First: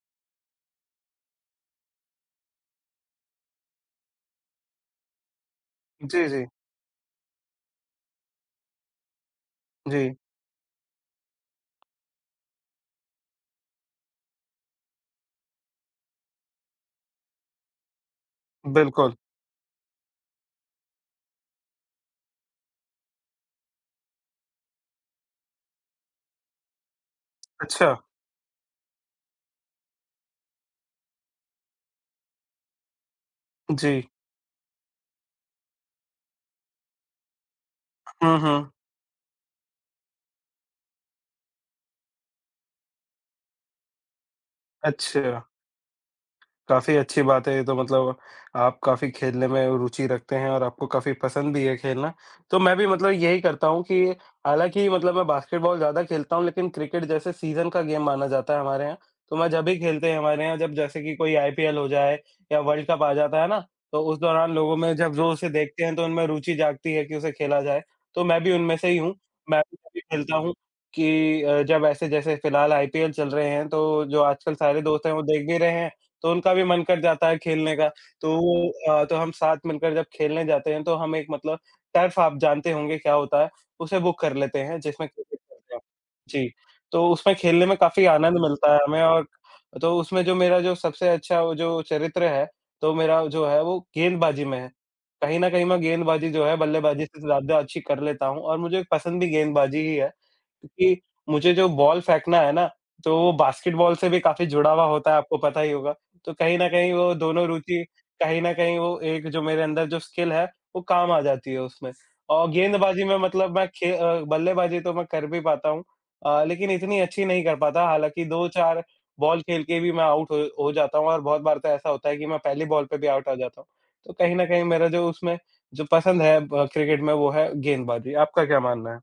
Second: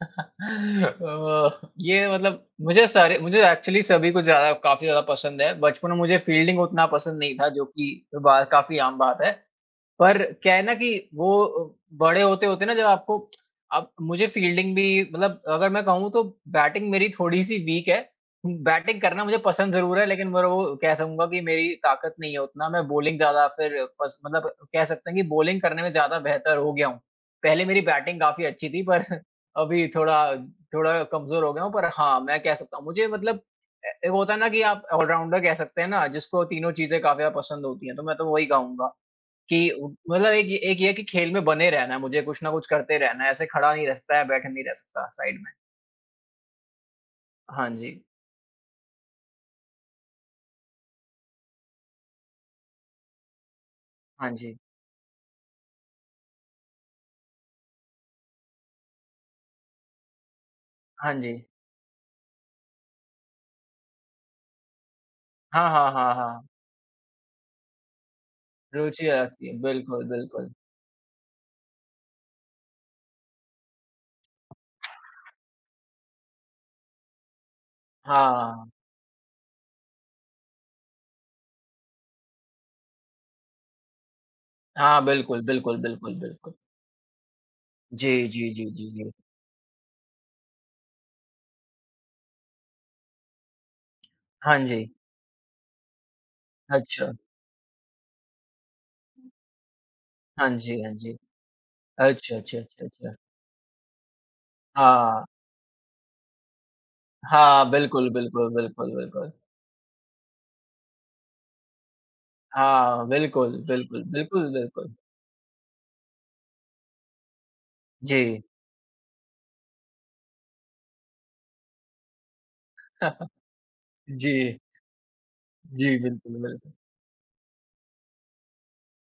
ये मतलब मुझे सारे मुझे एक्चुअली सभी को ज़्यादा काफ़ी ज़्यादा पसंद है। बचपन में मुझे जी, जी। फ़ील्डिंग उतना पसंद नहीं था जो कि कई बार काफ़ी आम बात है। जी। पर क्या है ना कि वो बड़े होते-होते ना जब आपको अब मुझे फ़ील्डिंग भी मतलब अगर मैं कहूँ तो बैटिंग मेरी थोड़ी-सी वीक है, बैटिंग बिल्कुल। करना मुझे पसंद ज़रूर है लेकिन ब्रो कह सकूँगा कि मेरी ताकत नहीं है उतना, मैं बॉलिंग ज़्यादा फिर पस मतलब कह सकते हैं कि बॉलिंग करने में ज़्यादा बेहतर हो गया हूँ। पहले मेरी अच्छा। बैटिंग काफ़ी अच्छी थी पर अभी थोड़ा थोड़ा कमज़ोर हो गया हूँ। पर हाँ, मैं कह सकता हूँ मुझे मतलब ए जी। एक होता है ना कि आप ऑलराउंडर कह सकते हैं ना, जिसको तीनों चीज़ें काफ़ी ज़्यादा पसंद होती हैं, तो मैं तो हुँ, वही हुँ। कहूँगा कि मतलब एक एक ये है कि खेल में बने रहना है मुझे, कुछ न कुछ करते रहना है। ऐसे खड़ा नहीं रह सकता है या बैठा नहीं रह सकता साइड अच्छा। में। काफ़ी अच्छी बात है ये हाँ तो, जी। मतलब आप काफ़ी खेलने में रुचि रखते हैं और आपको काफ़ी पसंद भी है खेलना। तो मैं भी मतलब यही करता हूँ कि हाँ जी। हालाँकि मतलब मैं बास्केटबॉल ज़्यादा खेलता हूँ लेकिन क्रिकेट जैसे सीजन का गेम माना जाता है हमारे यहाँ। तो मैं जब ही खेलते हैं हमारे यहाँ जब जैसे हाँ कि कोई जी। आईपीएल हो जाए या वर्ल्ड कप आ जाता है ना, तो उस दौरान लोगों में जब जो उसे हाँ, देखते हाँ, हैं तो हाँ, उनमें हाँ। रुचि जागती है कि उसे खेला जाए, तो मैं भी उनमें से ही रूचि हूँ। आ जाती है। मैं भी तभी बिल्कुल, खेलता बिल्कुल। हूँ कि अ, जब ऐसे जैसे फ़िलहाल आईपीएल चल रहे हैं तो जो आजकल सारे दोस्त हैं वो देख भी रहे हैं, तो उनका भी मन कर जाता है खेलने का। हाँ, तो हाँ। अ, तो हम साथ मिलकर जब खेलने जाते हैं तो हम एक मतलब टर्फ आप जानते होंगे क्या होता है, उसे बुक कर लेते हैं हाँ। जिसमें क्रिकेट बिल्कुल, खेलते बिल्कुल, हैं। बिल्कुल, जी, बिल्कुल। तो उसमें खेलने में काफ़ी जी, आनंद जी, जी, मिलता है जी, हमें जी। और तो उसमें जो मेरा जो सबसे अच्छा जो चरित्र है तो मेरा जो है वो गेंदबाजी में हाँ है। जी। कहीं न कहीं मैं गेंदबाजी जो है बल्लेबाजी अच्छा। से ज़्यादा अच्छी कर लेता हूँ और मुझे पसंद भी गेंदबाजी ही है। हाँ जी, हाँ क्योंकि जी। मुझे जो बॉल अच्छा, फेंकना है अच्छा, ना, अच्छा, तो अच्छा। वो बास्केटबॉल से भी काफ़ी जुड़ा हुआ होता है, हाँ। आपको पता ही होगा। तो कहीं न कहीं वो दोनों हाँ। रुचि बिल्कुल, कहीं बिल्कुल, न कहीं बिल्कुल, वो एक बिल्कुल। जो मेरे अंदर जो स्किल है वो काम आ जाती है उसमें। और गेंदबाजी हाँ। में मतलब बिल्कुल, मैं खे बिल्कुल, अ, बिल्कुल, बल्लेबाजी तो बिल्कुल। मैं कर भी पाता हूँ अ, लेकिन इतनी अच्छी नहीं कर पाता, हालाँकि जी। 2-4 बॉल खेल के भी मैं आउट हो हो जाता हूँ और बहुत बार तो ऐसा होता है कि मैं पहली बॉल पे भी आउट आ जाता हूँ। तो कहीं न जी। कहीं मेरा जो उसमें जो जी। पसंद बिल्कुल, है ब बिल्क क्रिकेट में वो है गेंदबाजी। आपका क्या मानना है?